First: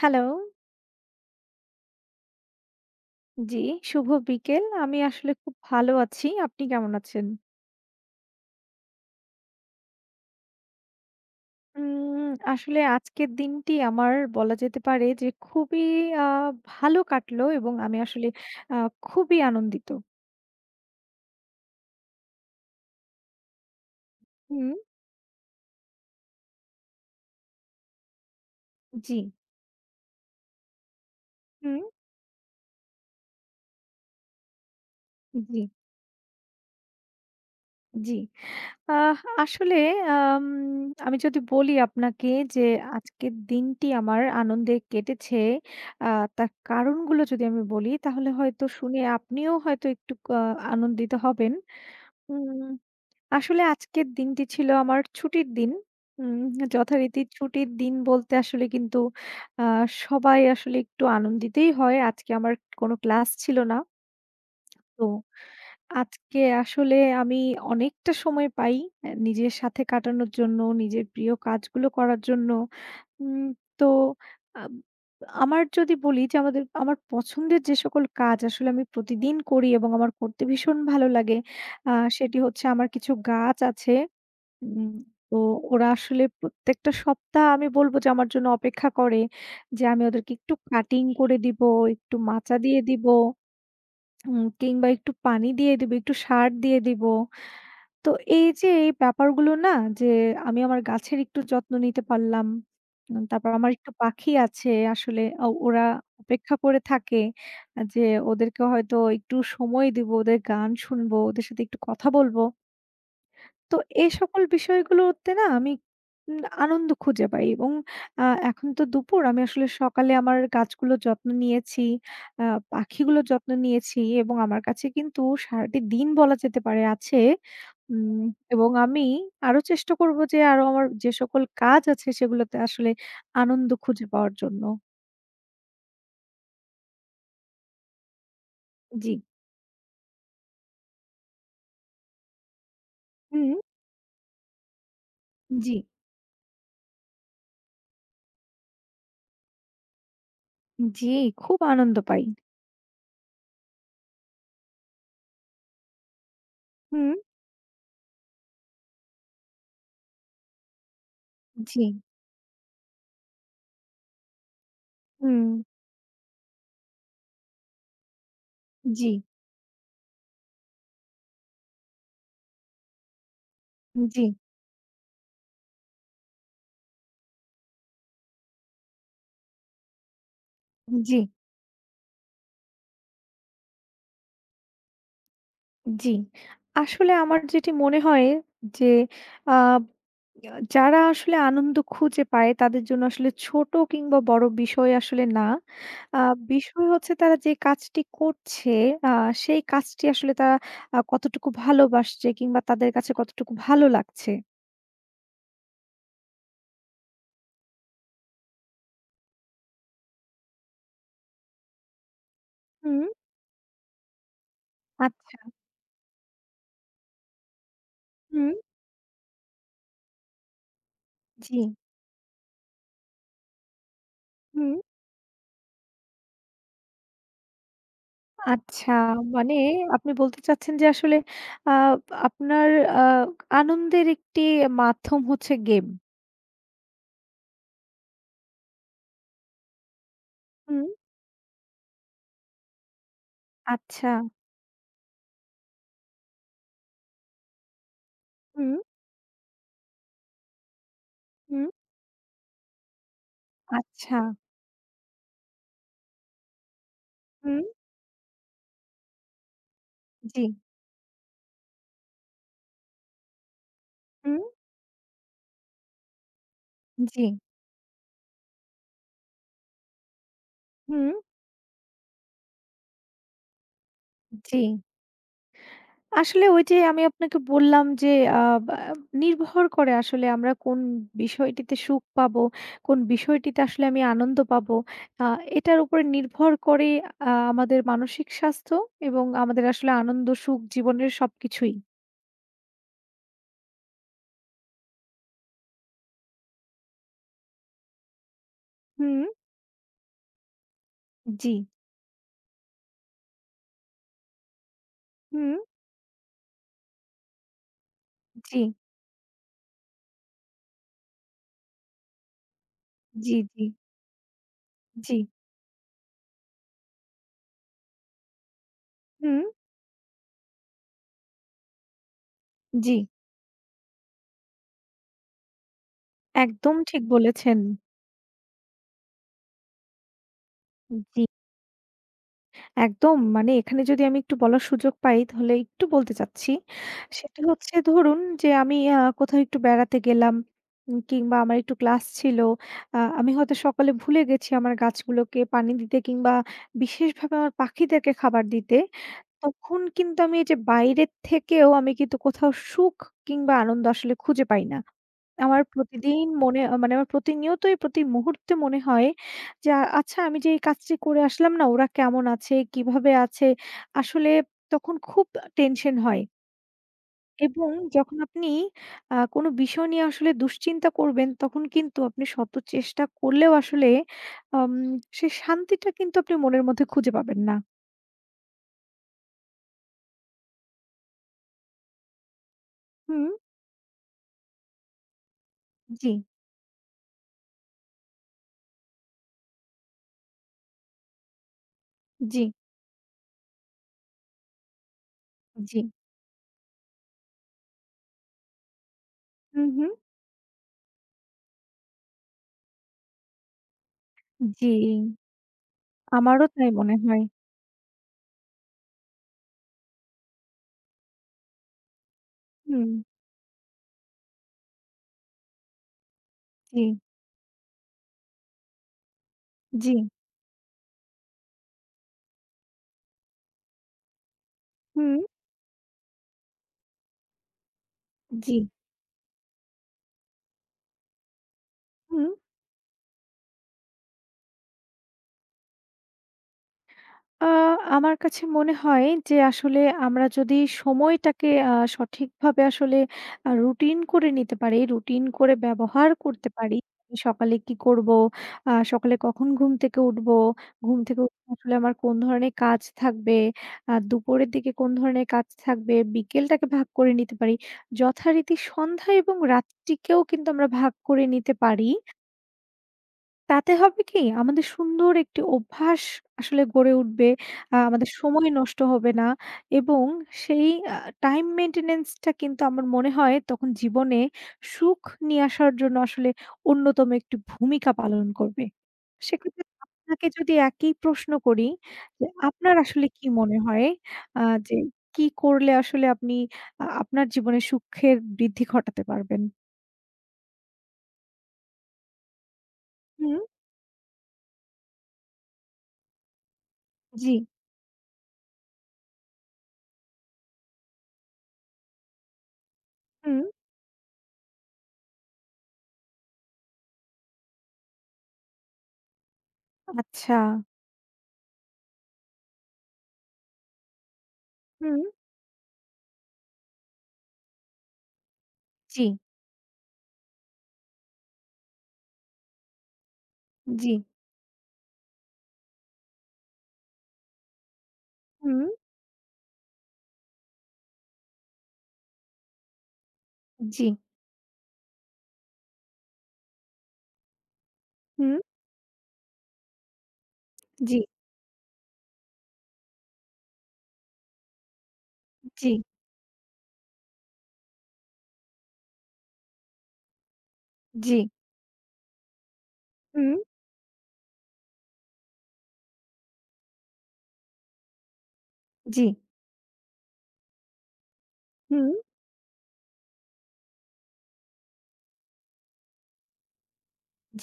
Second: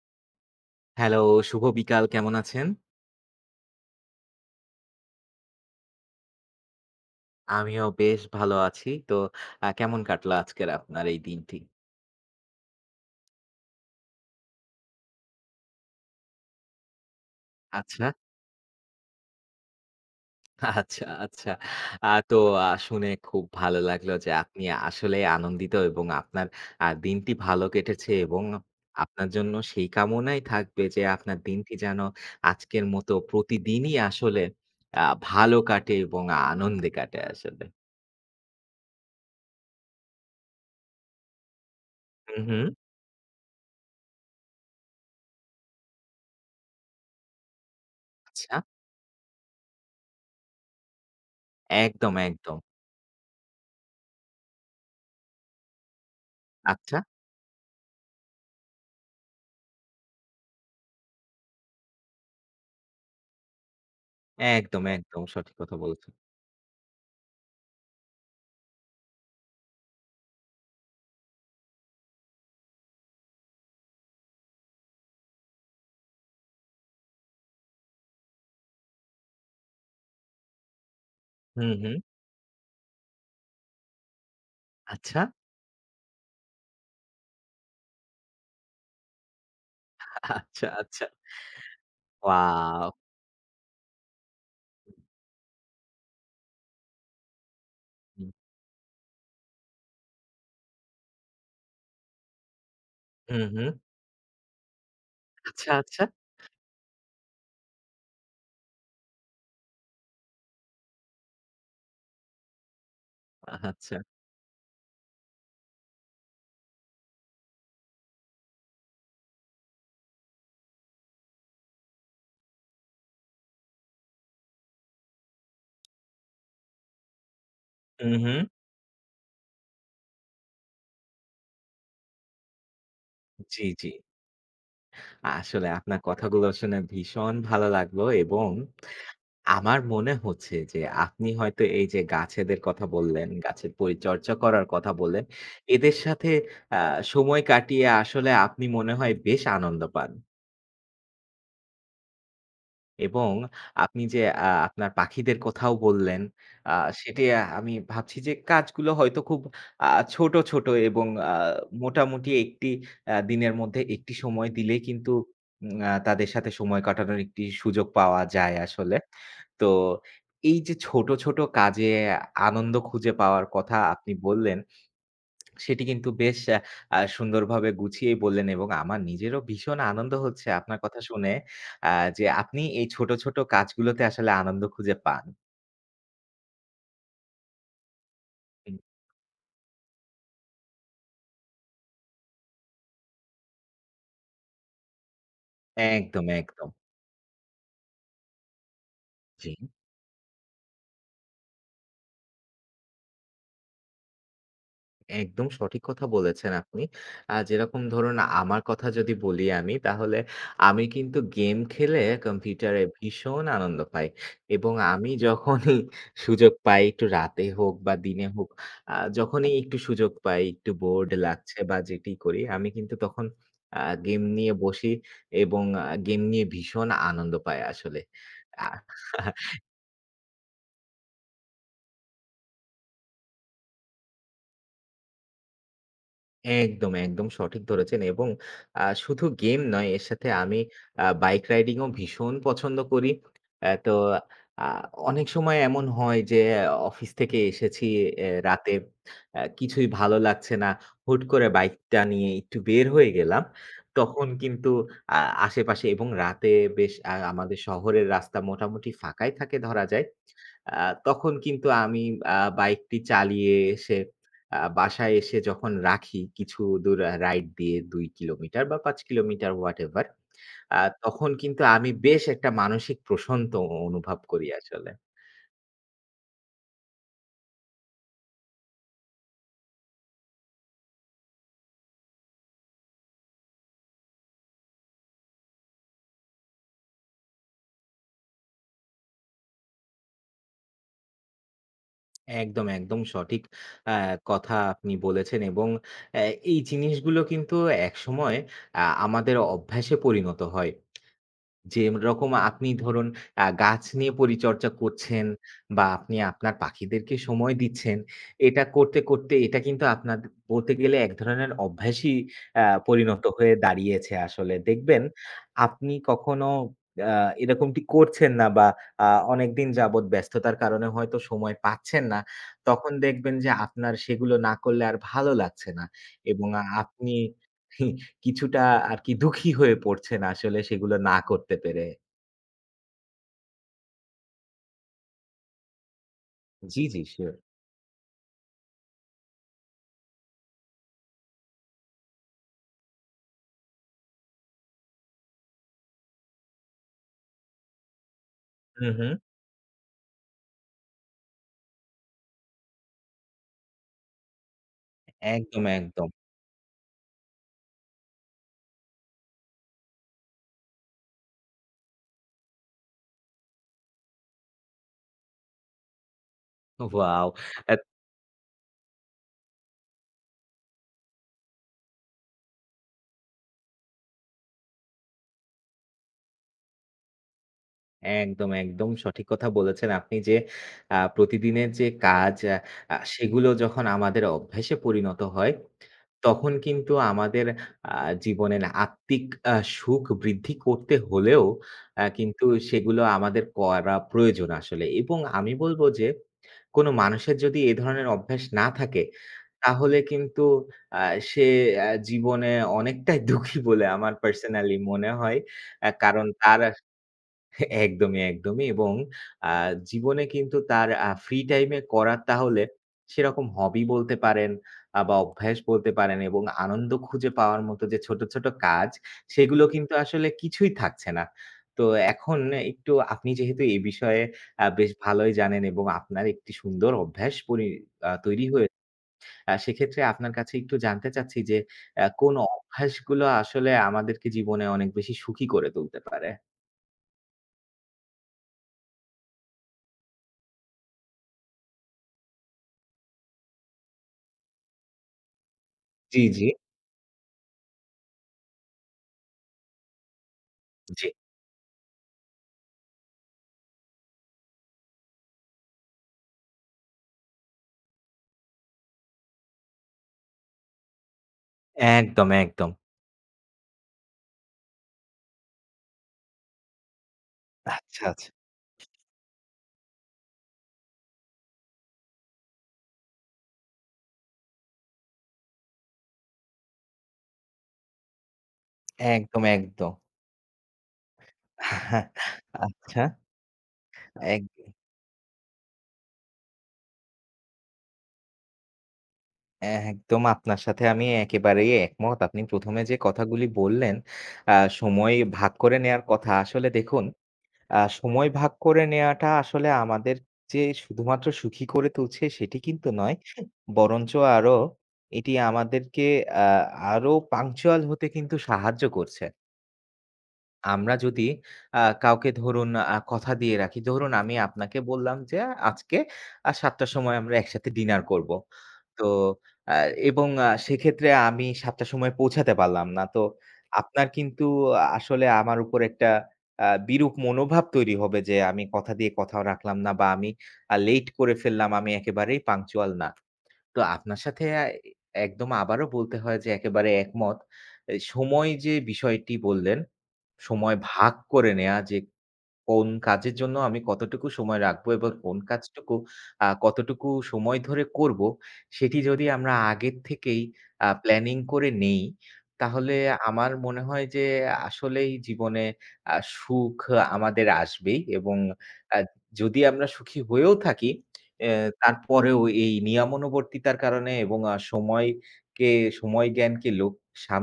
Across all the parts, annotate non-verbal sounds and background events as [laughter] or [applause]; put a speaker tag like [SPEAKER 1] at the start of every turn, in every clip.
[SPEAKER 1] Hello,
[SPEAKER 2] hello, শুভ বিকাল। কেমন আছেন?
[SPEAKER 1] জি, শুভ বিকেল। আমি আসলে খুব ভালো আছি। আপনি কেমন আছেন?
[SPEAKER 2] আমিও বেশ ভালো আছি। তো কেমন কাটলো আজকের আপনার এই দিনটি?
[SPEAKER 1] উম আসলে আজকের দিনটি আমার বলা যেতে পারে যে খুবই আ ভালো কাটলো এবং আমি
[SPEAKER 2] আচ্ছা,
[SPEAKER 1] আসলে আ খুবই আনন্দিত।
[SPEAKER 2] আচ্ছা, আচ্ছা। তো শুনে খুব ভালো লাগলো যে আপনি
[SPEAKER 1] হুম,
[SPEAKER 2] আসলেই আনন্দিত এবং আপনার দিনটি ভালো কেটেছে এবং
[SPEAKER 1] জি,
[SPEAKER 2] আপনার জন্য সেই কামনাই থাকবে যে আপনার দিনটি
[SPEAKER 1] হুম,
[SPEAKER 2] যেন আজকের মতো প্রতিদিনই আসলে আ ভালো
[SPEAKER 1] জি,
[SPEAKER 2] কাটে এবং আনন্দে কাটে আসলে।
[SPEAKER 1] জি। আহ আসলে আম আমি যদি বলি আপনাকে
[SPEAKER 2] হুম,
[SPEAKER 1] যে
[SPEAKER 2] হুম।
[SPEAKER 1] আজকের দিনটি আমার আনন্দে কেটেছে, আ তার কারণগুলো যদি আমি বলি তাহলে
[SPEAKER 2] আচ্ছা।
[SPEAKER 1] হয়তো শুনে আপনিও হয়তো একটু আনন্দিত হবেন।
[SPEAKER 2] একদম, একদম।
[SPEAKER 1] হুম, আসলে আজকের দিনটি ছিল আমার ছুটির দিন। উম
[SPEAKER 2] আচ্ছা।
[SPEAKER 1] যথারীতি ছুটির দিন বলতে আসলে কিন্তু আ সবাই আসলে একটু আনন্দিতই হয়। আজকে আমার কোনো ক্লাস ছিল না।
[SPEAKER 2] একদম,
[SPEAKER 1] তো
[SPEAKER 2] একদম সঠিক কথা বলেছেন।
[SPEAKER 1] আজকে আসলে আমি অনেকটা সময় পাই নিজের সাথে কাটানোর জন্য, নিজের প্রিয় কাজগুলো করার জন্য। উম তো আব আমার যদি বলি যে আমাদের আমার পছন্দের যে সকল কাজ আসলে আমি প্রতিদিন করি এবং আমার করতে ভীষণ ভালো লাগে।
[SPEAKER 2] হুম,
[SPEAKER 1] আ
[SPEAKER 2] হুম।
[SPEAKER 1] সেটি হচ্ছে আমার কিছু গাছ আছে। উম
[SPEAKER 2] আচ্ছা,
[SPEAKER 1] তো ওরা আসলে প্রত্যেকটা সপ্তাহ আমি বলবো যে আমার জন্য অপেক্ষা করে। যে আমি ওদেরকে একটু
[SPEAKER 2] আচ্ছা,
[SPEAKER 1] কাটিং
[SPEAKER 2] আচ্ছা।
[SPEAKER 1] করে দিব, একটু মাচা দিয়ে
[SPEAKER 2] ওয়াও!
[SPEAKER 1] দিব, কিংবা একটু পানি দিয়ে দিব, একটু সার দিয়ে দিব। তো
[SPEAKER 2] হুম,
[SPEAKER 1] এই যে এই ব্যাপারগুলো না যে আমি আমার গাছের একটু যত্ন নিতে পারলাম।
[SPEAKER 2] হুম,
[SPEAKER 1] তারপর
[SPEAKER 2] হুম।
[SPEAKER 1] আমার একটু পাখি আছে আসলে
[SPEAKER 2] আচ্ছা,
[SPEAKER 1] ওরা
[SPEAKER 2] আচ্ছা,
[SPEAKER 1] অপেক্ষা করে থাকে যে ওদেরকে হয়তো একটু সময় দিব, ওদের গান শুনবো, ওদের সাথে একটু কথা বলবো। তো
[SPEAKER 2] আচ্ছা।
[SPEAKER 1] এই সকল বিষয়গুলোতে না আমি আনন্দ খুঁজে পাই এবং আ এখন তো দুপুর আমি আসলে সকালে আমার গাছগুলোর যত্ন নিয়েছি, আ পাখিগুলোর যত্ন নিয়েছি এবং আমার কাছে কিন্তু সারাটি দিন বলা যেতে পারে আছে
[SPEAKER 2] হুম,
[SPEAKER 1] উম
[SPEAKER 2] হুম।
[SPEAKER 1] এবং আমি আরো চেষ্টা করব যে আরো আমার যে সকল কাজ আছে সেগুলোতে আসলে
[SPEAKER 2] জি,
[SPEAKER 1] আনন্দ
[SPEAKER 2] জি।
[SPEAKER 1] খুঁজে পাওয়ার জন্য।
[SPEAKER 2] আসলে আপনার কথাগুলো শুনে ভীষণ ভালো লাগলো এবং
[SPEAKER 1] জি।
[SPEAKER 2] আমার মনে হচ্ছে যে আপনি হয়তো এই যে গাছেদের কথা বললেন,
[SPEAKER 1] হুম।
[SPEAKER 2] গাছের পরিচর্যা করার কথা বললেন,
[SPEAKER 1] জি,
[SPEAKER 2] এদের সাথে আ সময় কাটিয়ে আসলে আপনি মনে হয় বেশ আনন্দ পান।
[SPEAKER 1] জি, খুব আনন্দ পাই।
[SPEAKER 2] এবং আপনি যে আপনার পাখিদের কথাও বললেন, আ
[SPEAKER 1] হুম।
[SPEAKER 2] সেটি আমি ভাবছি যে কাজগুলো হয়তো খুব আ ছোট, ছোট এবং
[SPEAKER 1] জি,
[SPEAKER 2] মোটামুটি একটি দিনের মধ্যে একটি সময় দিলেই কিন্তু
[SPEAKER 1] হুম,
[SPEAKER 2] উম আ তাদের সাথে সময় কাটানোর একটি সুযোগ পাওয়া যায় আসলে।
[SPEAKER 1] জি,
[SPEAKER 2] তো এই যে ছোট, ছোট কাজে আনন্দ খুঁজে পাওয়ার কথা আপনি
[SPEAKER 1] জি,
[SPEAKER 2] বললেন সেটি কিন্তু বেশ আ আ সুন্দরভাবে গুছিয়েই বললেন এবং আমার নিজেরও ভীষণ আনন্দ হচ্ছে আপনার কথা
[SPEAKER 1] জি,
[SPEAKER 2] শুনে আ যে আপনি এই ছোট, ছোট কাজগুলোতে আসলে আনন্দ খুঁজে পান।
[SPEAKER 1] জি। আসলে আমার যেটি মনে হয়
[SPEAKER 2] হুম,
[SPEAKER 1] যে আ আ যারা আসলে আনন্দ খুঁজে পায় তাদের জন্য আসলে ছোট কিংবা বড় বিষয় আসলে না। আ
[SPEAKER 2] একদম, একদম।
[SPEAKER 1] বিষয় হচ্ছে তারা যে কাজটি করছে আ
[SPEAKER 2] জি।
[SPEAKER 1] সেই কাজটি আসলে তারা কতটুকু ভালোবাসছে কিংবা তাদের কাছে কতটুকু ভালো লাগছে।
[SPEAKER 2] একদম সঠিক কথা বলেছেন আপনি। যেরকম ধরুন আমার কথা যদি বলি আমি, তাহলে আমি কিন্তু গেম খেলে কম্পিউটারে
[SPEAKER 1] হুম।
[SPEAKER 2] ভীষণ আনন্দ পাই। এবং আমি
[SPEAKER 1] আচ্ছা।
[SPEAKER 2] যখনই সুযোগ পাই একটু রাতে হোক বা দিনে হোক,
[SPEAKER 1] হুম।
[SPEAKER 2] যখনই একটু সুযোগ পাই, একটু বোর্ড লাগছে
[SPEAKER 1] জি।
[SPEAKER 2] বা যেটি করি, আমি কিন্তু তখন গেম নিয়ে
[SPEAKER 1] হুম।
[SPEAKER 2] বসি এবং গেম নিয়ে ভীষণ আনন্দ পাই আসলে। আ
[SPEAKER 1] আচ্ছা। মানে আপনি বলতে চাচ্ছেন যে আসলে আ আপনার আ আনন্দের একটি মাধ্যম হচ্ছে গেম।
[SPEAKER 2] একদম, একদম সঠিক ধরেছেন এবং শুধু গেম নয় এর সাথে আমি
[SPEAKER 1] হুম।
[SPEAKER 2] বাইক রাইডিং ও ভীষণ পছন্দ করি। তো
[SPEAKER 1] আচ্ছা।
[SPEAKER 2] আ অনেক সময় এমন হয় যে অফিস থেকে এসেছি এ রাতে
[SPEAKER 1] হুম,
[SPEAKER 2] কিছুই ভালো লাগছে না। হুট করে
[SPEAKER 1] হুম।
[SPEAKER 2] বাইকটা নিয়ে একটু বের হয়ে গেলাম।
[SPEAKER 1] আচ্ছা।
[SPEAKER 2] তখন কিন্তু আ আশেপাশে এবং রাতে বেশ আমাদের
[SPEAKER 1] হুম।
[SPEAKER 2] শহরের রাস্তা মোটামুটি ফাঁকাই থাকে ধরা যায়।
[SPEAKER 1] জি,
[SPEAKER 2] আ তখন কিন্তু আমি বাইকটি চালিয়ে এসে
[SPEAKER 1] হুম।
[SPEAKER 2] বাসায় এসে যখন রাখি কিছু দূর
[SPEAKER 1] জি।
[SPEAKER 2] রাইড দিয়ে ২ কিলোমিটার বা ৫ কিলোমিটার হোয়াটেভার।
[SPEAKER 1] হুম,
[SPEAKER 2] তখন কিন্তু আমি বেশ একটা মানসিক প্রশান্ত অনুভব করি
[SPEAKER 1] জি।
[SPEAKER 2] আসলে।
[SPEAKER 1] আসলে ওই যে আমি আপনাকে বললাম যে আ বা নির্ভর করে আসলে আমরা কোন বিষয়টিতে সুখ পাবো, কোন বিষয়টিতে আসলে আমি আনন্দ পাবো। আ এটার উপরে নির্ভর করে আমাদের মানসিক স্বাস্থ্য এবং আমাদের আসলে আনন্দ, সুখ জীবনের সবকিছুই।
[SPEAKER 2] একদম, একদম সঠিক আ কথা আপনি বলেছেন এবং অ্যা এই জিনিসগুলো কিন্তু একসময়
[SPEAKER 1] হুম,
[SPEAKER 2] আমাদের অভ্যাসে পরিণত হয়।
[SPEAKER 1] জি,
[SPEAKER 2] যেরকম আপনি ধরুন গাছ নিয়ে পরিচর্যা করছেন
[SPEAKER 1] হুম,
[SPEAKER 2] বা আপনি আপনার পাখিদেরকে সময় দিচ্ছেন।
[SPEAKER 1] জি,
[SPEAKER 2] এটা করতে, করতে এটা কিন্তু আপনার বলতে গেলে এক ধরনের অভ্যাসই পরিণত
[SPEAKER 1] জি,
[SPEAKER 2] হয়ে
[SPEAKER 1] জি,
[SPEAKER 2] দাঁড়িয়েছে আসলে। দেখবেন
[SPEAKER 1] জি,
[SPEAKER 2] আপনি কখনো আ এরকমটি করছেন না বা আ
[SPEAKER 1] হুম,
[SPEAKER 2] অনেকদিন যাবৎ ব্যস্ততার কারণে হয়তো সময় পাচ্ছেন না। তখন
[SPEAKER 1] জি।
[SPEAKER 2] দেখবেন যে আপনার সেগুলো না করলে আর ভালো লাগছে না এবং
[SPEAKER 1] একদম ঠিক
[SPEAKER 2] আপনি
[SPEAKER 1] বলেছেন।
[SPEAKER 2] [laughs] কিছুটা আরকি দুঃখী হয়ে পড়ছেন আসলে সেগুলো না
[SPEAKER 1] জি।
[SPEAKER 2] করতে পেরে।
[SPEAKER 1] একদম। মানে এখানে যদি আমি একটু বলার সুযোগ পাই তাহলে একটু বলতে চাচ্ছি।
[SPEAKER 2] জি, জি, শিওর।
[SPEAKER 1] সেটা হচ্ছে ধরুন যে আমি কোথাও একটু বেড়াতে গেলাম কিংবা আমার একটু ক্লাস ছিল। আমি হয়তো সকালে ভুলে গেছি আমার গাছগুলোকে পানি দিতে কিংবা বিশেষভাবে আমার পাখিদেরকে খাবার দিতে।
[SPEAKER 2] হু, হু।
[SPEAKER 1] তখন কিন্তু আমি এই যে বাইরের থেকেও আমি কিন্তু কোথাও সুখ কিংবা আনন্দ আসলে খুঁজে পাই না। আমার
[SPEAKER 2] একদম, একদম।
[SPEAKER 1] প্রতিদিন মনে মানে আমার প্রতিনিয়তই প্রতি মুহূর্তে মনে হয় যে, আচ্ছা আমি যে এই কাজটি করে আসলাম না ওরা কেমন আছে? কিভাবে আছে? আসলে তখন খুব টেনশন হয়
[SPEAKER 2] ওয়াও!
[SPEAKER 1] এবং
[SPEAKER 2] এত
[SPEAKER 1] যখন আপনি কোনো বিষয় নিয়ে আসলে দুশ্চিন্তা করবেন তখন কিন্তু আপনি শত চেষ্টা করলেও আসলে আম সে শান্তিটা কিন্তু আপনি মনের মধ্যে খুঁজে পাবেন না।
[SPEAKER 2] একদম, একদম সঠিক কথা বলেছেন আপনি যে প্রতিদিনের যে কাজ আ আ
[SPEAKER 1] হুম,
[SPEAKER 2] সেগুলো যখন আমাদের অভ্যাসে পরিণত হয়,
[SPEAKER 1] জি,
[SPEAKER 2] তখন কিন্তু আমাদের আ জীবনের আত্মিক আ সুখ বৃদ্ধি করতে হলেও
[SPEAKER 1] জি,
[SPEAKER 2] কিন্তু সেগুলো আমাদের করা প্রয়োজন আসলে। এবং আমি
[SPEAKER 1] জি।
[SPEAKER 2] বলব যে কোনো মানুষের যদি এ ধরনের অভ্যাস না থাকে,
[SPEAKER 1] হুম, হুম,
[SPEAKER 2] তাহলে কিন্তু আ সে জীবনে অনেকটাই [laughs] দুঃখী বলে আমার
[SPEAKER 1] জি।
[SPEAKER 2] পার্সোনালি মনে হয়। কারণ
[SPEAKER 1] আমারও
[SPEAKER 2] তার
[SPEAKER 1] তাই মনে হয়।
[SPEAKER 2] একদমই, একদমই এবং আ জীবনে কিন্তু তার ফ্রি টাইমে করার তাহলে
[SPEAKER 1] হুম,
[SPEAKER 2] সেরকম হবি বলতে পারেন বা অভ্যাস বলতে পারেন এবং
[SPEAKER 1] জি,
[SPEAKER 2] আনন্দ খুঁজে পাওয়ার মতো যে ছোট, ছোট কাজ সেগুলো
[SPEAKER 1] জি,
[SPEAKER 2] কিন্তু আসলে কিছুই থাকছে না। তো এখন একটু আপনি যেহেতু এই বিষয়ে বেশ
[SPEAKER 1] হুম,
[SPEAKER 2] ভালোই জানেন এবং আপনার একটি সুন্দর অভ্যাস পরি আ তৈরি
[SPEAKER 1] জি।
[SPEAKER 2] হয়ে সেক্ষেত্রে আপনার কাছে একটু জানতে চাচ্ছি যে
[SPEAKER 1] হুম,
[SPEAKER 2] কোন অভ্যাসগুলো আসলে আমাদেরকে জীবনে অনেক বেশি সুখী করে তুলতে পারে?
[SPEAKER 1] আ আমার কাছে মনে হয় যে আসলে আমরা যদি সময়টাকে সঠিকভাবে আসলে রুটিন করে নিতে পারি, রুটিন করে ব্যবহার
[SPEAKER 2] জি, জি।
[SPEAKER 1] করতে পারি। সকালে কি করব? সকালে কখন ঘুম থেকে উঠব? ঘুম
[SPEAKER 2] জি।
[SPEAKER 1] থেকে উঠে আসলে আমার কোন ধরনের কাজ থাকবে? দুপুরের দিকে কোন ধরনের কাজ থাকবে? বিকেলটাকে ভাগ করে নিতে পারি। যথারীতি সন্ধ্যা এবং রাত্রিকেও কিন্তু আমরা ভাগ করে নিতে পারি।
[SPEAKER 2] একদম, একদম।
[SPEAKER 1] তাতে হবে কি? আমাদের সুন্দর একটি অভ্যাস আসলে গড়ে উঠবে।
[SPEAKER 2] আচ্ছা,
[SPEAKER 1] আমাদের
[SPEAKER 2] আচ্ছা।
[SPEAKER 1] সময় নষ্ট হবে না এবং সেই আ টাইম মেইনটেন্যান্স টা কিন্তু আমার মনে হয় তখন জীবনে সুখ নিয়ে আসার জন্য আসলে অন্যতম একটি ভূমিকা পালন করবে।
[SPEAKER 2] একদম,
[SPEAKER 1] সেক্ষেত্রে
[SPEAKER 2] একদম।
[SPEAKER 1] আপনাকে যদি একই প্রশ্ন করি যে, আপনার
[SPEAKER 2] আচ্ছা,
[SPEAKER 1] আসলে কি মনে হয়
[SPEAKER 2] এক
[SPEAKER 1] আ যে কি করলে আসলে আপনি আপনার জীবনে সুখের বৃদ্ধি ঘটাতে পারবেন?
[SPEAKER 2] একদম আপনার সাথে আমি একেবারেই একমত। আপনি ১ম এ যে
[SPEAKER 1] হুম,
[SPEAKER 2] কথাগুলি বললেন, আ সময় ভাগ করে নেয়ার কথা। আসলে দেখুন,
[SPEAKER 1] জি,
[SPEAKER 2] সময় ভাগ করে নেয়াটা আসলে আমাদের যে শুধুমাত্র সুখী করে তুলছে সেটি কিন্তু নয়।
[SPEAKER 1] হুম,
[SPEAKER 2] বরঞ্চ আরো এটি আমাদেরকে আ আরো পাংচুয়াল হতে কিন্তু সাহায্য করছে।
[SPEAKER 1] আচ্ছা,
[SPEAKER 2] আমরা যদি কাউকে ধরুন কথা দিয়ে রাখি, ধরুন আমি আপনাকে
[SPEAKER 1] হুম,
[SPEAKER 2] বললাম যে আজকে ৭ঃ০০ র সময় আমরা একসাথে ডিনার করব।
[SPEAKER 1] জি।
[SPEAKER 2] তো আ এবং সেক্ষেত্রে আমি ৭ঃ০০ র সময় পৌঁছাতে পারলাম না। তো
[SPEAKER 1] জি,
[SPEAKER 2] আপনার কিন্তু আসলে আমার উপর একটা বিরূপ মনোভাব তৈরি হবে যে আমি
[SPEAKER 1] হুম,
[SPEAKER 2] কথা দিয়ে কথাও রাখলাম না বা আমি লেট করে ফেললাম। আমি একেবারেই পাংচুয়াল না। তো
[SPEAKER 1] জি,
[SPEAKER 2] আপনার সাথে একদম আবারও বলতে হয় যে একেবারে একমত। এ
[SPEAKER 1] হুম,
[SPEAKER 2] সময় যে বিষয়টি বললেন সময়
[SPEAKER 1] জি,
[SPEAKER 2] ভাগ করে নেয়া যে কোন কাজের জন্য আমি কতটুকু সময় রাখবো এবং হুম। কোন
[SPEAKER 1] জি,
[SPEAKER 2] কাজটুকু কতটুকু সময় ধরে করব, সেটি যদি আমরা আগের থেকেই
[SPEAKER 1] জি,
[SPEAKER 2] প্ল্যানিং করে নেই, তাহলে
[SPEAKER 1] হুম,
[SPEAKER 2] আমার মনে হয় যে আসলেই জীবনে সুখ আমাদের আসবেই এবং আ
[SPEAKER 1] জি,
[SPEAKER 2] যদি আমরা সুখী হয়েও থাকি, এ
[SPEAKER 1] হুম,
[SPEAKER 2] তারপরেও এই নিয়মানুবর্তিতার কারণে এবং সময়কে সময় জ্ঞানকে লোক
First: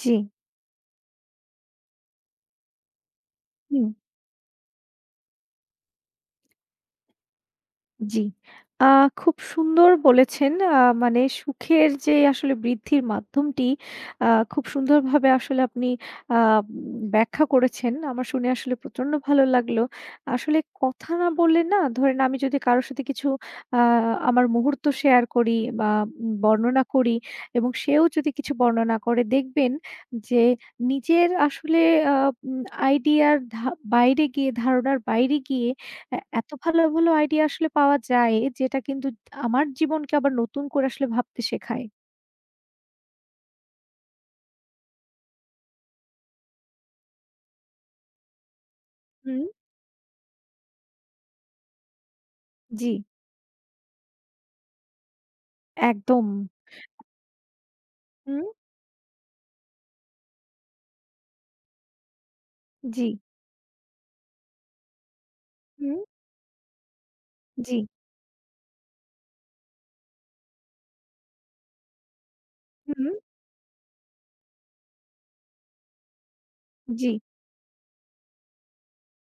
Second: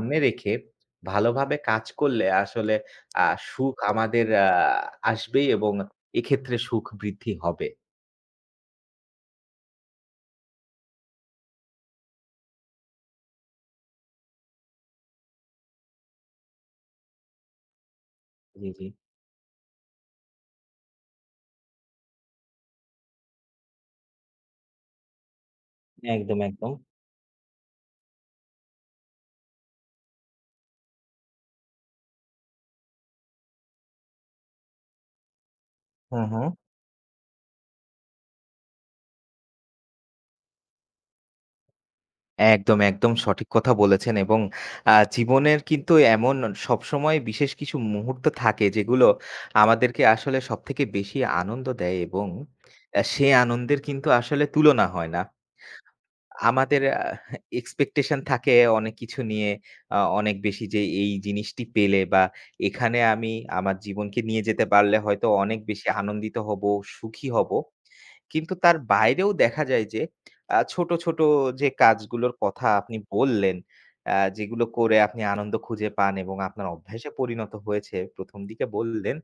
[SPEAKER 1] জি,
[SPEAKER 2] রেখে ভালোভাবে কাজ করলে আসলে আ সুখ
[SPEAKER 1] হুম।
[SPEAKER 2] আমাদের আসবেই এবং এক্ষেত্রে সুখ বৃদ্ধি হবে।
[SPEAKER 1] জি। আ খুব সুন্দর বলেছেন। মানে সুখের যে আসলে বৃদ্ধির মাধ্যমটি আ খুব সুন্দরভাবে আসলে আপনি আ উম ব্যাখ্যা করেছেন। আমার শুনে
[SPEAKER 2] জি,
[SPEAKER 1] আসলে
[SPEAKER 2] জি।
[SPEAKER 1] প্রচন্ড ভালো লাগলো। আসলে কথা না বললে না ধরেন আমি যদি কারো সাথে কিছু আ আমার মুহূর্ত শেয়ার করি বা
[SPEAKER 2] একদম, একদম।
[SPEAKER 1] বর্ণনা করি এবং সেও যদি কিছু বর্ণনা করে দেখবেন যে নিজের আসলে আ উম আইডিয়ার বাইরে গিয়ে ধারণার বাইরে গিয়ে হ্যাঁ,
[SPEAKER 2] হুম, হুম।
[SPEAKER 1] এত ভালো, ভালো আইডিয়া আসলে পাওয়া যায় যেটা কিন্তু আমার জীবনকে আবার নতুন করে আসলে ভাবতে শেখায়।
[SPEAKER 2] একদম, একদম সঠিক কথা বলেছেন এবং জীবনের কিন্তু এমন সবসময় বিশেষ কিছু মুহূর্ত থাকে যেগুলো
[SPEAKER 1] হুম।
[SPEAKER 2] আমাদেরকে আসলে সবথেকে বেশি আনন্দ দেয় এবং
[SPEAKER 1] জি,
[SPEAKER 2] সে আনন্দের কিন্তু আসলে তুলনা হয় না।
[SPEAKER 1] একদম।
[SPEAKER 2] আমাদের expectation
[SPEAKER 1] হুম।
[SPEAKER 2] থাকে অনেক কিছু নিয়ে, অনেক বেশি যে এই জিনিসটি পেলে বা এখানে
[SPEAKER 1] জি,
[SPEAKER 2] আমি আমার জীবনকে নিয়ে যেতে পারলে হয়তো অনেক বেশি
[SPEAKER 1] হুম।
[SPEAKER 2] আনন্দিত হব, সুখী হব।
[SPEAKER 1] জি,
[SPEAKER 2] কিন্তু তার বাইরেও দেখা যায় যে ছোট, ছোট যে কাজগুলোর কথা আপনি
[SPEAKER 1] হুম।
[SPEAKER 2] বললেন, যেগুলো করে আপনি আনন্দ খুঁজে পান এবং আপনার
[SPEAKER 1] জি,
[SPEAKER 2] অভ্যাসে পরিণত হয়েছে ১ম দিকে বললেন।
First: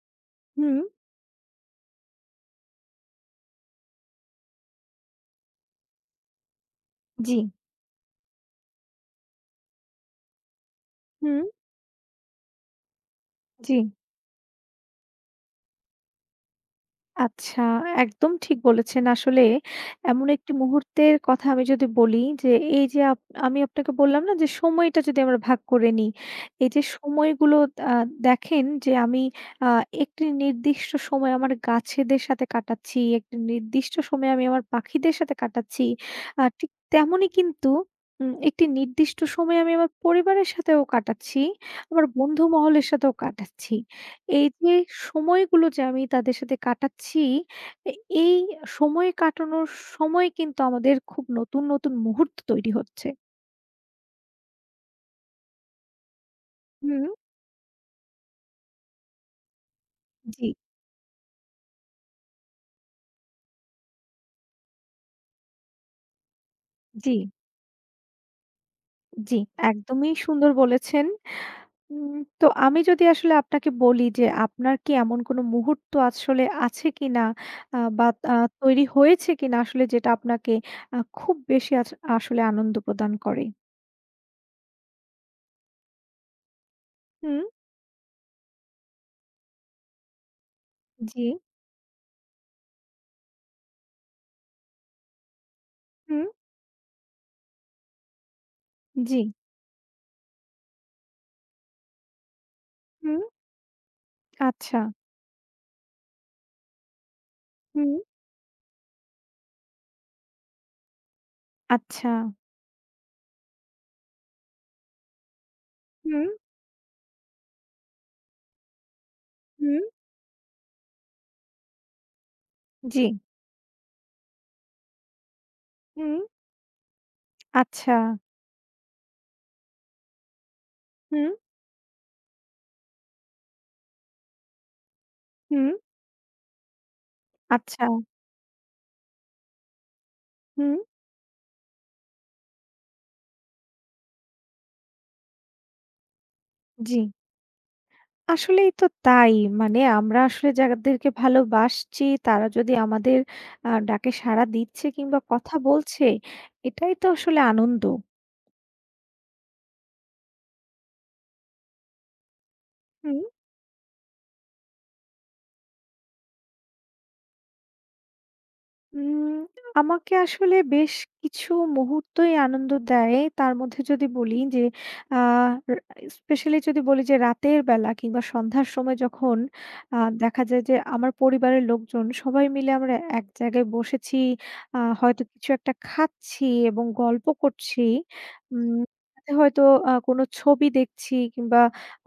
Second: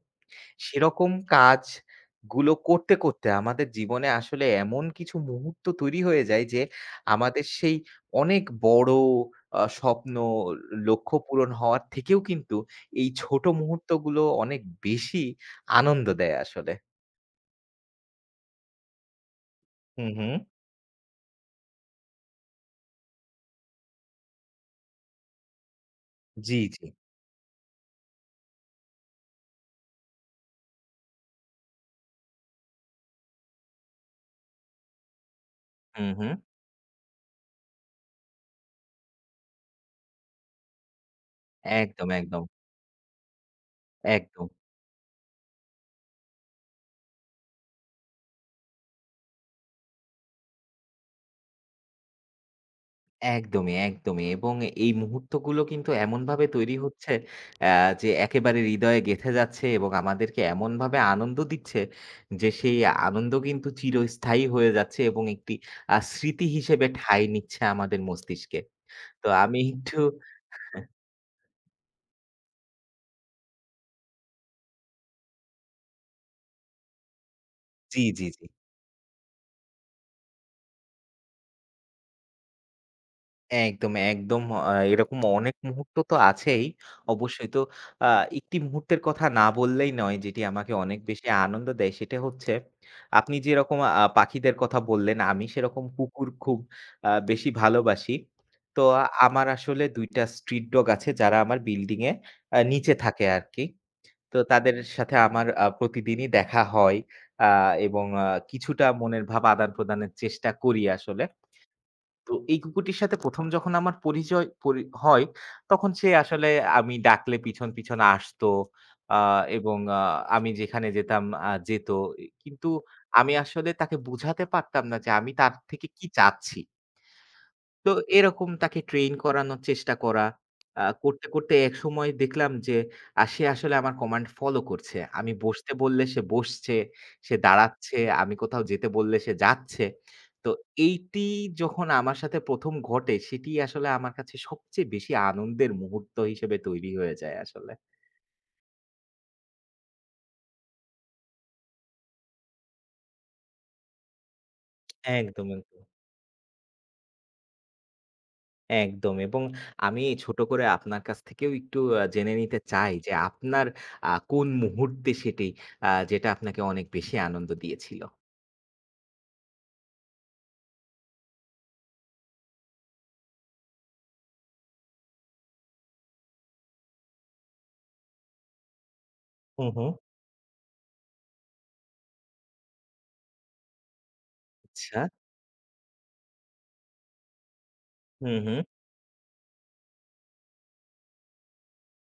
[SPEAKER 1] হুম।
[SPEAKER 2] সেরকম কাজগুলো করতে, করতে আমাদের জীবনে আসলে এমন কিছু মুহূর্ত তৈরি হয়ে যায় যে,
[SPEAKER 1] জি,
[SPEAKER 2] আমাদের সেই অনেক বড় স্বপ্ন, লক্ষ্য
[SPEAKER 1] হুম।
[SPEAKER 2] পূরণ হওয়ার থেকেও কিন্তু এই ছোট
[SPEAKER 1] জি।
[SPEAKER 2] মুহূর্তগুলো অনেক বেশি আনন্দ দেয় আসলে।
[SPEAKER 1] আচ্ছা, একদম ঠিক বলেছেন। আসলে
[SPEAKER 2] হুম,
[SPEAKER 1] এমন
[SPEAKER 2] হুম।
[SPEAKER 1] একটি মুহূর্তের কথা আমি যদি বলি যে, এই যে আমি আপনাকে বললাম না যে সময়টা যদি আমরা ভাগ করে নিই,
[SPEAKER 2] জি,
[SPEAKER 1] এই যে
[SPEAKER 2] জি।
[SPEAKER 1] সময়গুলো আ দেখেন যে আমি আ একটি নির্দিষ্ট সময় আমার গাছেদের সাথে কাটাচ্ছি, একটি নির্দিষ্ট সময় আমি আমার পাখিদের সাথে কাটাচ্ছি।
[SPEAKER 2] হুম, হুম।
[SPEAKER 1] ঠিক তেমনই কিন্তু একটি নির্দিষ্ট সময় আমি আমার পরিবারের সাথেও কাটাচ্ছি, আমার
[SPEAKER 2] একদম, একদম,
[SPEAKER 1] বন্ধু মহলের সাথেও কাটাচ্ছি। এই
[SPEAKER 2] একদম।
[SPEAKER 1] যে সময়গুলো যে আমি তাদের সাথে কাটাচ্ছি, এ এই সময় কাটানোর সময় কিন্তু আমাদের খুব নতুন, নতুন মুহূর্ত তৈরি হচ্ছে।
[SPEAKER 2] একদমই, একদমই। এবং এই মুহূর্তগুলো কিন্তু এমনভাবে তৈরি
[SPEAKER 1] হুম।
[SPEAKER 2] হচ্ছে অ্যা যে একেবারে হৃদয়ে গেঁথে যাচ্ছে এবং আমাদেরকে
[SPEAKER 1] জি,
[SPEAKER 2] এমনভাবে আনন্দ দিচ্ছে যে সেই আনন্দ কিন্তু চিরস্থায়ী হয়ে যাচ্ছে এবং একটি স্মৃতি হিসেবে
[SPEAKER 1] জি,
[SPEAKER 2] ঠাঁই নিচ্ছে আমাদের মস্তিষ্কে। তো
[SPEAKER 1] জি,
[SPEAKER 2] আমি একটু
[SPEAKER 1] একদমই সুন্দর বলেছেন। তো আমি যদি আসলে আপনাকে বলি যে আপনার কি এমন কোনো মুহূর্ত আসলে আছে কিনা
[SPEAKER 2] জি,
[SPEAKER 1] বা
[SPEAKER 2] জি,
[SPEAKER 1] আ
[SPEAKER 2] জি।
[SPEAKER 1] তৈরি হয়েছে কিনা আসলে যেটা আপনাকে খুব বেশি আসলে আনন্দ প্রদান করে?
[SPEAKER 2] একদম, একদম এরকম অনেক মুহূর্ত তো আছেই।
[SPEAKER 1] হুম।
[SPEAKER 2] অবশ্যই তো আ একটি মুহূর্তের কথা না বললেই নয় যেটি আমাকে অনেক
[SPEAKER 1] জি,
[SPEAKER 2] বেশি আনন্দ দেয় সেটা হচ্ছে আপনি যেরকম পাখিদের কথা বললেন আমি সেরকম
[SPEAKER 1] হুম।
[SPEAKER 2] কুকুর খুব বেশি ভালোবাসি। তো
[SPEAKER 1] জি।
[SPEAKER 2] আমার আসলে ২ টা স্ট্রিট ডগ আছে যারা আমার বিল্ডিং এ নিচে
[SPEAKER 1] হুম।
[SPEAKER 2] থাকে আরকি। তো তাদের
[SPEAKER 1] আচ্ছা।
[SPEAKER 2] সাথে আমার প্রতিদিনই দেখা হয় আ
[SPEAKER 1] হুম।
[SPEAKER 2] এবং কিছুটা মনের ভাব আদান-প্রদানের চেষ্টা করি আসলে।
[SPEAKER 1] আচ্ছা।
[SPEAKER 2] তো এই কুকুরটির সাথে ১ম যখন আমার পরিচয় হয়, তখন সে
[SPEAKER 1] হুম,
[SPEAKER 2] আসলে আমি ডাকলে পিছন, পিছন আসতো। আ এবং
[SPEAKER 1] হুম,
[SPEAKER 2] আমি যেখানে যেতাম যেত। কিন্তু
[SPEAKER 1] জি।
[SPEAKER 2] আমি আসলে তাকে বুঝাতে পারতাম না যে আমি তার থেকে কি
[SPEAKER 1] হুম।
[SPEAKER 2] চাচ্ছি। তো
[SPEAKER 1] আচ্ছা।
[SPEAKER 2] এরকম তাকে ট্রেন করানোর চেষ্টা করা। করতে,
[SPEAKER 1] হুম,
[SPEAKER 2] করতে একসময় দেখলাম যে সে আসলে আমার কমান্ড ফলো করছে। আমি
[SPEAKER 1] হুম।
[SPEAKER 2] বসতে বললে সে বসছে, সে
[SPEAKER 1] আচ্ছা।
[SPEAKER 2] দাঁড়াচ্ছে, আমি কোথাও যেতে বললে সে যাচ্ছে। তো
[SPEAKER 1] হুম।
[SPEAKER 2] এইটি যখন আমার সাথে ১ম ঘটে সেটি আসলে আমার কাছে সবচেয়ে বেশি আনন্দের মুহূর্ত হিসেবে তৈরি
[SPEAKER 1] জি।
[SPEAKER 2] হয়ে যায় আসলে।
[SPEAKER 1] আসলেই তো তাই। মানে আমরা আসলে যাদেরকে ভালোবাসছি তারা যদি আমাদের ডাকে সাড়া দিচ্ছে কিংবা
[SPEAKER 2] একদম,
[SPEAKER 1] কথা
[SPEAKER 2] একদম।
[SPEAKER 1] বলছে, এটাই তো আসলে আনন্দ।
[SPEAKER 2] একদম এবং আমি ছোট করে আপনার কাছ থেকেও একটু জেনে নিতে চাই যে
[SPEAKER 1] হুম।
[SPEAKER 2] আপনার কোন মুহূর্তে সেটি যেটা আপনাকে অনেক বেশি আনন্দ দিয়েছিল?
[SPEAKER 1] উম আমাকে আসলে বেশ কিছু মুহূর্তই আনন্দ দেয়। তার মধ্যে যদি বলি যে আ রা স্পেশালি যদি বলি যে রাতের বেলা কিংবা সন্ধ্যার সময় যখন
[SPEAKER 2] হুম, হুম।
[SPEAKER 1] আ দেখা যায় যে আমার পরিবারের লোকজন সবাই মিলে আমরা এক জায়গায় বসেছি,
[SPEAKER 2] আচ্ছা।
[SPEAKER 1] হয়তো কিছু একটা খাচ্ছি এবং গল্প করছি।
[SPEAKER 2] হুম, হুম।
[SPEAKER 1] উম সাথে হয়তো কোনো ছবি দেখছি কিংবা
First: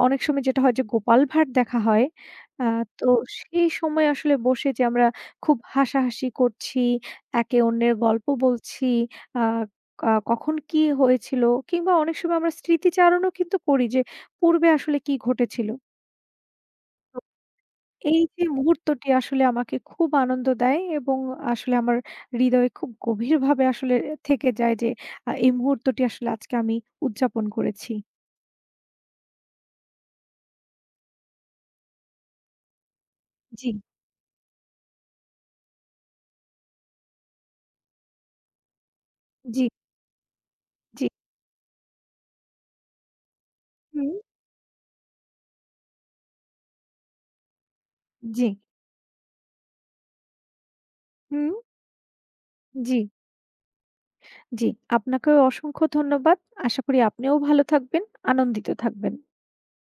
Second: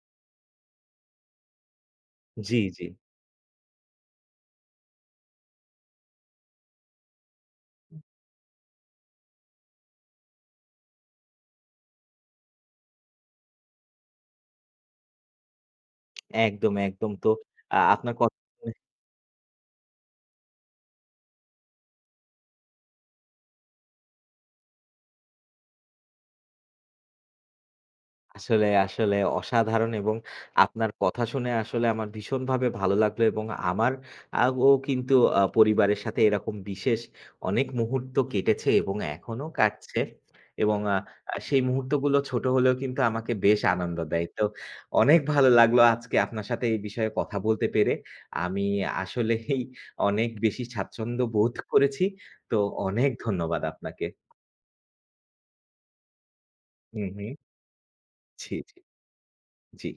[SPEAKER 1] অনেক সময় যেটা হয় যে গোপাল ভাঁড় দেখা হয়।
[SPEAKER 2] জি,
[SPEAKER 1] আ
[SPEAKER 2] জি।
[SPEAKER 1] তো সেই সময় আসলে বসে যে আমরা খুব হাসাহাসি করছি, একে অন্যের গল্প বলছি। আ আ কখন কি হয়েছিল কিংবা অনেক সময় আমরা স্মৃতিচারণও কিন্তু করি যে পূর্বে আসলে কি ঘটেছিল।
[SPEAKER 2] একদম, একদম।
[SPEAKER 1] তো
[SPEAKER 2] তো আপনার
[SPEAKER 1] এই
[SPEAKER 2] কথা
[SPEAKER 1] যে
[SPEAKER 2] শুনে
[SPEAKER 1] মুহূর্তটি আসলে আমাকে খুব আনন্দ দেয় এবং আসলে আমার হৃদয়ে খুব গভীরভাবে আসলে থেকে যায় যে এই মুহূর্তটি আসলে আজকে আমি উদযাপন করেছি।
[SPEAKER 2] আসলে অসাধারণ এবং আপনার কথা শুনে আসলে আমার ভীষণভাবে ভালো লাগলো এবং
[SPEAKER 1] জি,
[SPEAKER 2] আমার আগেও কিন্তু পরিবারের সাথে এরকম বিশেষ অনেক মুহূর্ত কেটেছে এবং এখনো
[SPEAKER 1] জি,
[SPEAKER 2] কাটছে। এবং আ
[SPEAKER 1] জি।
[SPEAKER 2] আ সেই মুহূর্তগুলো ছোট হলেও কিন্তু আমাকে বেশ আনন্দ
[SPEAKER 1] হুম,
[SPEAKER 2] দেয়। তো অনেক ভালো লাগলো আজকে আপনার সাথে এই বিষয়ে কথা বলতে পেরে।
[SPEAKER 1] জি,
[SPEAKER 2] আমি আসলেই অনেক বেশি স্বাচ্ছন্দ্য
[SPEAKER 1] হুম,
[SPEAKER 2] বোধ করেছি। তো
[SPEAKER 1] জি,
[SPEAKER 2] অনেক ধন্যবাদ আপনাকে।
[SPEAKER 1] জি। আপনাকেও অসংখ্য ধন্যবাদ। আশা করি
[SPEAKER 2] হুম, হুম।
[SPEAKER 1] আপনিও ভালো থাকবেন,
[SPEAKER 2] জি,
[SPEAKER 1] আনন্দিত
[SPEAKER 2] জি,
[SPEAKER 1] থাকবেন।
[SPEAKER 2] জি।